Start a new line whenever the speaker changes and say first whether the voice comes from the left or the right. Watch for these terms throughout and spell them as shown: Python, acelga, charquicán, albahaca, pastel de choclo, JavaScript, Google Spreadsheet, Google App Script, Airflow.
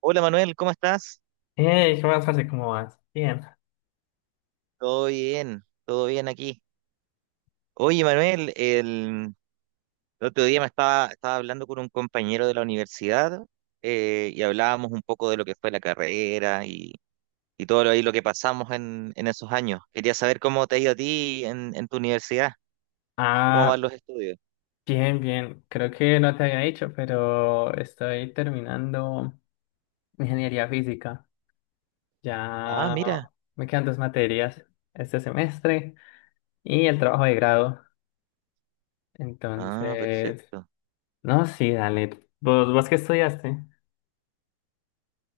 right: Hola Manuel, ¿cómo estás?
left: Hey, ¿qué más, parce? ¿Cómo vas? Bien.
right: Todo bien aquí. Oye Manuel, el otro día estaba hablando con un compañero de la universidad y hablábamos un poco de lo que fue la carrera y todo lo, ahí lo que pasamos en esos años. Quería saber cómo te ha ido a ti en tu universidad, cómo
left: Ah,
right: van los estudios.
left: bien, bien. Creo que no te había dicho, pero estoy terminando ingeniería física.
right: Ah,
left: Ya
right: mira.
left: me quedan dos materias este semestre y el trabajo de grado.
right: Ah,
left: Entonces,
right: perfecto.
left: no, sí, dale. ¿¿Vos qué estudiaste?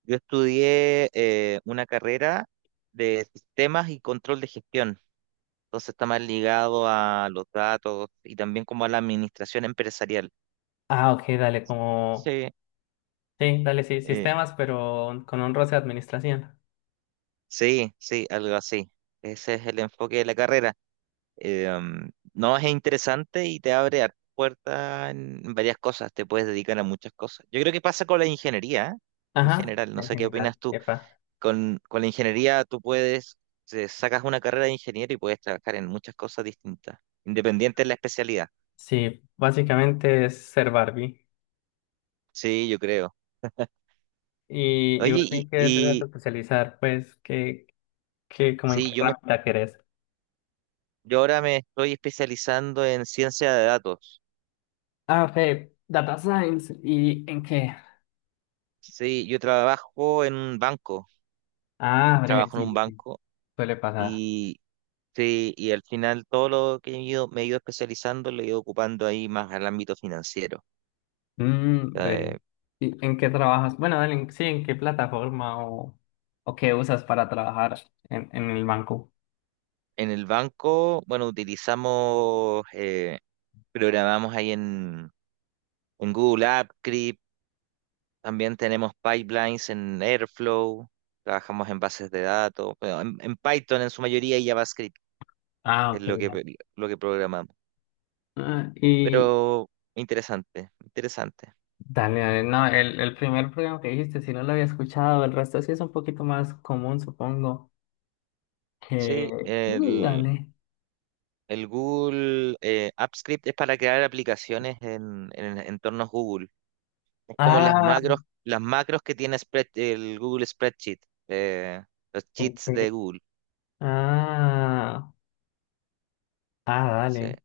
right: Yo estudié una carrera de sistemas y control de gestión. Entonces está más ligado a los datos y también como a la administración empresarial.
left: Ah, ok, dale, como...
right: Sí.
left: Sí, dale, sí,
right: Eh,
left: sistemas, pero con un roce de administración.
right: sí, sí, algo así. Ese es el enfoque de la carrera. No, es interesante y te abre hartas puertas en varias cosas. Te puedes dedicar a muchas cosas. Yo creo que pasa con la ingeniería, ¿eh? En
left: Ajá,
right: general, no
left: en
right: sé qué
left: general,
right: opinas tú.
left: epa.
right: Con la ingeniería tú puedes, sacas una carrera de ingeniero y puedes trabajar en muchas cosas distintas, independiente de la especialidad.
left: Sí, básicamente es ser Barbie.
right: Sí, yo creo.
left: ¿Y
right: Oye,
left: vos en qué te vas a
right: y
left: especializar? Pues, como en qué
right: sí, yo me.
left: herramienta querés?
right: Yo ahora me estoy especializando en ciencia de datos.
left: Ah, ok, Data Science. ¿Y en qué?
right: Sí, yo trabajo en un banco,
left: Ah, breve,
right: trabajo en un
left: sí, sí,
right: banco
left: suele pasar.
right: y sí, y al final todo lo que he ido, me he ido especializando lo he ido ocupando ahí más al ámbito financiero.
left: Mm, breve.
right: Eh,
left: ¿Y en qué trabajas? Bueno, dale, sí, ¿en qué plataforma o qué usas para trabajar en el banco?
right: en el banco, bueno, utilizamos, programamos en Google App, Script, también tenemos pipelines en Airflow, trabajamos en bases de datos, bueno, en Python en su mayoría y JavaScript
left: Ah,
right: es
left: ok. Dale.
right: lo que programamos.
left: Ah, y
right: Pero interesante, interesante.
left: dale, dale, no, el primer programa que dijiste, si no lo había escuchado, el resto sí es un poquito más común, supongo,
right: Sí,
left: que... Mm, dale.
right: el Google App Script es para crear aplicaciones en entornos Google. Es como
left: Ah.
right: las macros que tiene el Google Spreadsheet, eh, los cheats
left: Ok.
right: de Google.
left: Ah, ah,
right: Sí,
left: dale.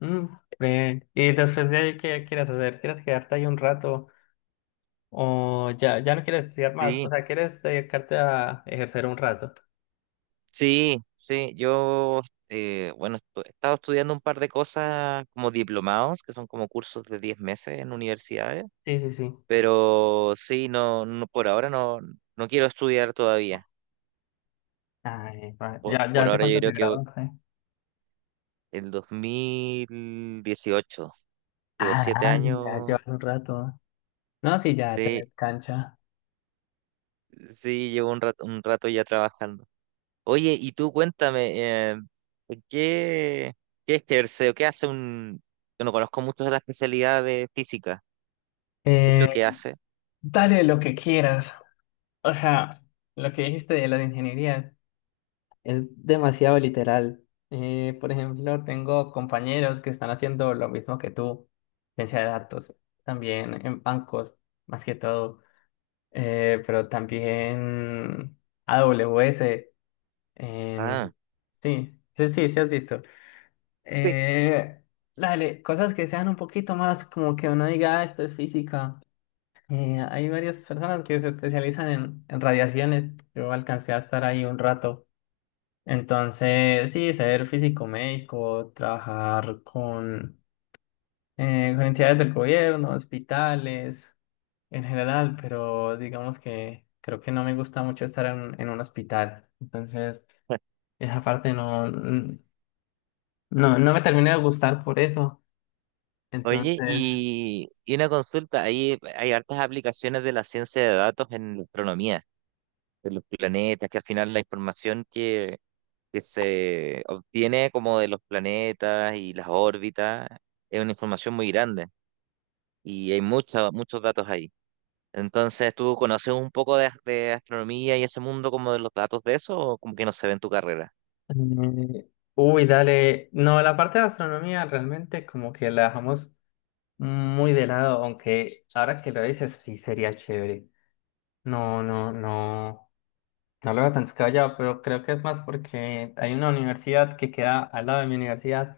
left: Mm, bien. Y después de ahí, ¿qué quieres hacer? ¿Quieres quedarte ahí un rato? ¿O ya, ya no quieres estudiar más? O
right: sí,
left: sea, ¿quieres dedicarte a ejercer un rato?
right: sí, sí. Yo, bueno, he estado estudiando un par de cosas como diplomados, que son como cursos de 10 meses en universidades,
left: Sí, sí, sí.
right: pero sí, no, no por ahora no, no quiero estudiar todavía.
left: Ay, va.
right: Por,
left: Ya, ya
right: por
left: hace
right: ahora yo
left: cuánto te
right: creo que
left: graduaste.
right: el 2018, digo,
left: Ah,
right: siete
left: dale, ya
right: años,
left: llevas un rato. No, sí, ya
right: sí,
left: tenés cancha.
right: sí, llevo un rato ya trabajando. Oye, y tú cuéntame, ¿qué, qué ejerce o qué hace un... Yo no conozco mucho de la especialidad de física, ¿qué es
left: Eh,
right: lo que hace?
left: dale lo que quieras. O sea, lo que dijiste de las ingenierías. Es demasiado literal. Por ejemplo, tengo compañeros que están haciendo lo mismo que tú, ciencia de datos, también en bancos, más que todo, pero también AWS, en...
right: Ah,
left: sí, sí, sí, sí has visto.
right: sí.
left: Eh, dale, cosas que sean un poquito más como que uno diga, "Ah, esto es física". Hay varias personas que se especializan en radiaciones. Yo alcancé a estar ahí un rato. Entonces, sí, ser físico médico, trabajar con entidades del gobierno, hospitales, en general, pero digamos que creo que no me gusta mucho estar en un hospital. Entonces, esa parte no, no me termina de gustar por eso.
right: Oye,
left: Entonces,
right: y una consulta, ahí hay hartas aplicaciones de la ciencia de datos en la astronomía, de los planetas, que al final la información que se obtiene como de los planetas y las órbitas, es una información muy grande y hay mucha, muchos datos ahí. Entonces, ¿tú conoces un poco de, de astronomía y ese mundo como de los datos de eso o como que no se ve en tu carrera?
left: eh, dale. No, la parte de astronomía realmente como que la dejamos muy de lado, aunque ahora que lo dices, sí sería chévere. No, no, no. No lo veo tan descabellado, pero creo que es más porque hay una universidad que queda al lado de mi universidad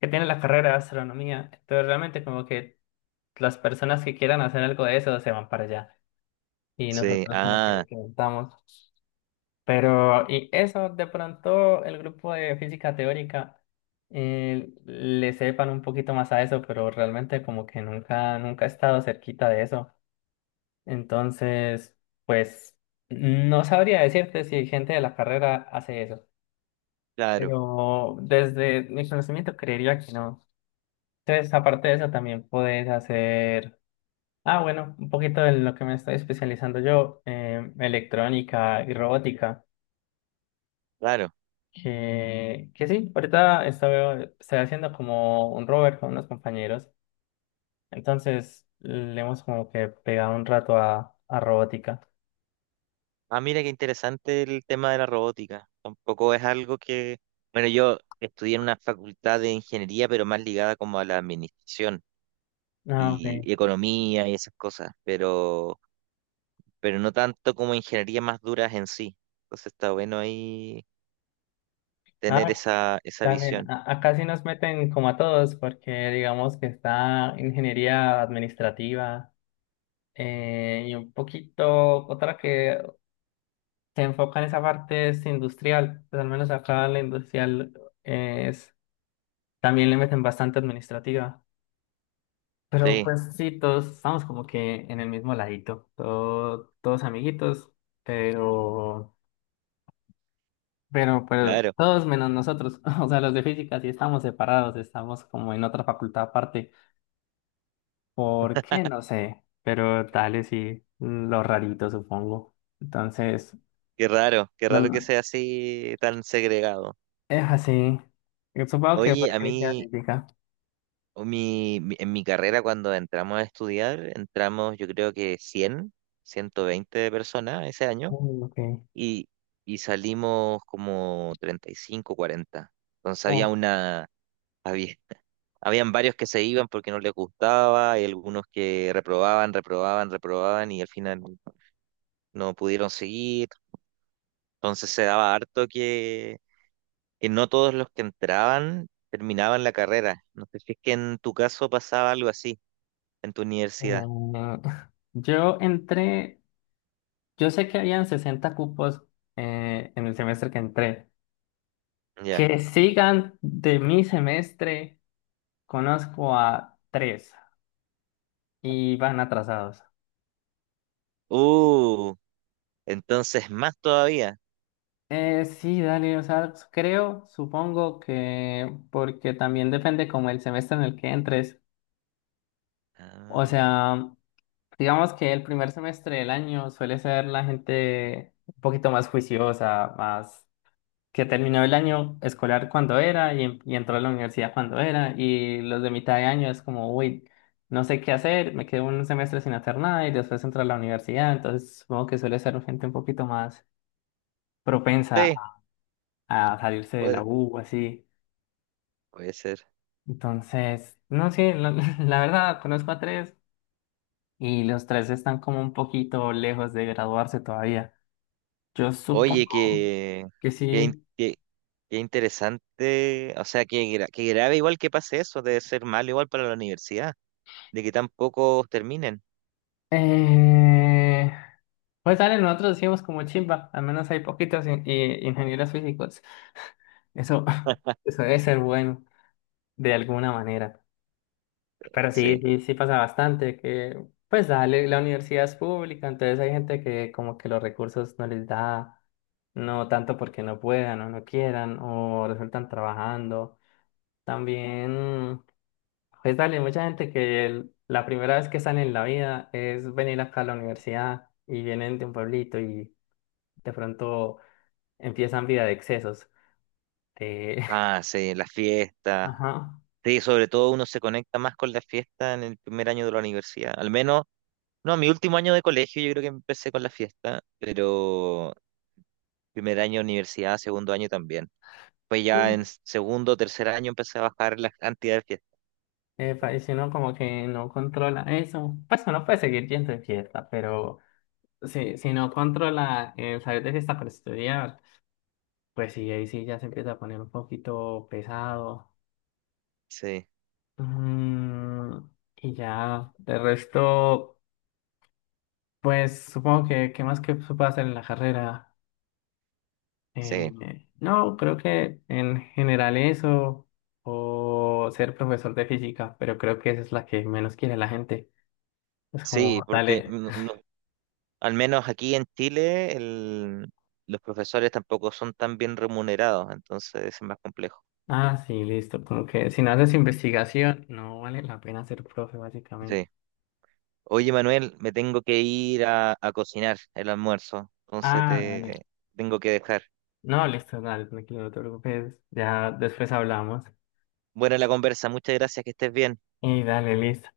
left: que tiene la carrera de astronomía. Entonces realmente como que las personas que quieran hacer algo de eso se van para allá y
right: Sí,
left: nosotros como que
right: ah,
left: lo preguntamos. Pero y eso de pronto el grupo de física teórica le sepan un poquito más a eso, pero realmente como que nunca he estado cerquita de eso. Entonces, pues no sabría decirte si gente de la carrera hace eso.
right: claro,
left: Pero desde mi conocimiento creería que no. Entonces, aparte de eso, también puedes hacer, ah, bueno, un poquito de lo que me estoy especializando yo, electrónica y robótica,
right: claro.
left: que sí, ahorita estoy haciendo como un rover con unos compañeros. Entonces, le hemos como que pegado un rato a robótica.
right: Ah, mira qué interesante el tema de la robótica. Tampoco es algo que, bueno, yo estudié en una facultad de ingeniería, pero más ligada como a la administración
left: Ah,
right: y
left: ok.
right: economía y esas cosas, pero no tanto como ingeniería más duras en sí. Entonces está bueno ahí tener
left: Ah,
right: esa, esa
left: dale,
right: visión.
left: acá sí nos meten como a todos, porque digamos que está ingeniería administrativa. Y un poquito otra que se enfoca en esa parte es industrial, pues al menos acá la industrial es también le meten bastante administrativa, pero
right: Sí,
left: pues sí, todos estamos como que en el mismo ladito, todos amiguitos, pero, pero
right: claro,
left: todos menos nosotros, o sea, los de física sí estamos separados, estamos como en otra facultad aparte, ¿por qué? No sé, pero tal y sí, lo rarito supongo, entonces...
right: qué
left: No,
right: raro que
left: no.
right: sea así tan segregado.
left: Es así. Yo supongo que
right: Oye,
left: porque
right: a
left: decía
right: mí,
left: científica.
right: o en mi carrera cuando entramos a estudiar, entramos yo creo que 100, 120 personas ese año
left: Mm, ok.
right: y, y salimos como 35, 40. Entonces
left: Oh,
right: había- Habían varios que se iban porque no les gustaba, y algunos que reprobaban, reprobaban, reprobaban y al final no pudieron seguir. Entonces se daba harto que no todos los que entraban terminaban la carrera. No sé si es que en tu caso pasaba algo así en tu universidad.
left: em, yo entré, yo sé que habían 60 cupos en el semestre que entré.
right: Ya.
left: Que sigan de mi semestre, conozco a tres y van atrasados.
right: Uh, entonces más todavía.
left: Sí, dale, o sea, creo, supongo que porque también depende como el semestre en el que entres. O
right: Ah,
left: sea, digamos que el primer semestre del año suele ser la gente un poquito más juiciosa, más que terminó el año escolar cuando era y entró a la universidad cuando era, y los de mitad de año es como, uy, no sé qué hacer, me quedo un semestre sin hacer nada y después entro a la universidad, entonces supongo que suele ser gente un poquito más propensa
right: sí,
left: a salirse de la
right: puede,
left: U, así.
right: puede ser.
left: Entonces, no sé, la, la verdad, conozco a tres y los tres están como un poquito lejos de graduarse todavía. Yo
right: Oye,
left: supongo que
right: qué, in-
left: sí.
right: qué- qué interesante, o sea, qué grave igual que pase eso, debe ser malo igual para la universidad, de que tan pocos terminen.
left: Eh, pues dale, nosotros decimos como chimba, al menos hay poquitos ingenieros físicos. Eso, eso debe ser bueno de alguna manera. Pero sí,
right: Sí.
left: sí, sí pasa bastante que, pues dale, la universidad es pública, entonces hay gente que como que los recursos no les da, no tanto porque no puedan o no quieran o resultan trabajando. También. Pues dale, mucha gente que la primera vez que salen en la vida es venir acá a la universidad y vienen de un pueblito y de pronto empiezan vida de excesos. De-
right: Ah, sí, las fiestas.
left: Ajá.
right: Sí, sobre todo uno se conecta más con las fiestas en el primer año de la universidad. Al menos, no, mi último año de colegio yo creo que empecé con la fiesta, pero primer año de universidad, segundo año también. Pues ya en
left: Mm.
right: segundo, tercer año empecé a bajar la cantidad de fiestas.
left: Epa, y si uno como que no controla eso, pues uno puede seguir yendo de fiesta, pero si no controla el salir de fiesta para estudiar, pues sí, ahí sí ya se empieza a poner un poquito pesado.
right: Sí,
left: Mm, y ya, de resto. Pues supongo que, ¿qué más que se puede hacer en la carrera?
right: sí.
left: No, creo que en general eso, o ser profesor de física, pero creo que esa es la que menos quiere la gente. Es
right: Sí,
left: como,
right: porque
left: dale,
right: no, al menos aquí en Chile, los profesores tampoco son tan bien remunerados, entonces es más complejo.
left: ah, sí, listo, como que si no haces investigación, no vale la pena ser profe, básicamente.
right: Sí. Oye, Manuel, me tengo que ir a cocinar el almuerzo, entonces
left: Ah, dale.
right: te tengo que dejar.
left: No, listo, dale, tranquilo, no te preocupes, ya después hablamos.
right: Buena la conversa, muchas gracias, que estés bien.
left: Y dale, listo.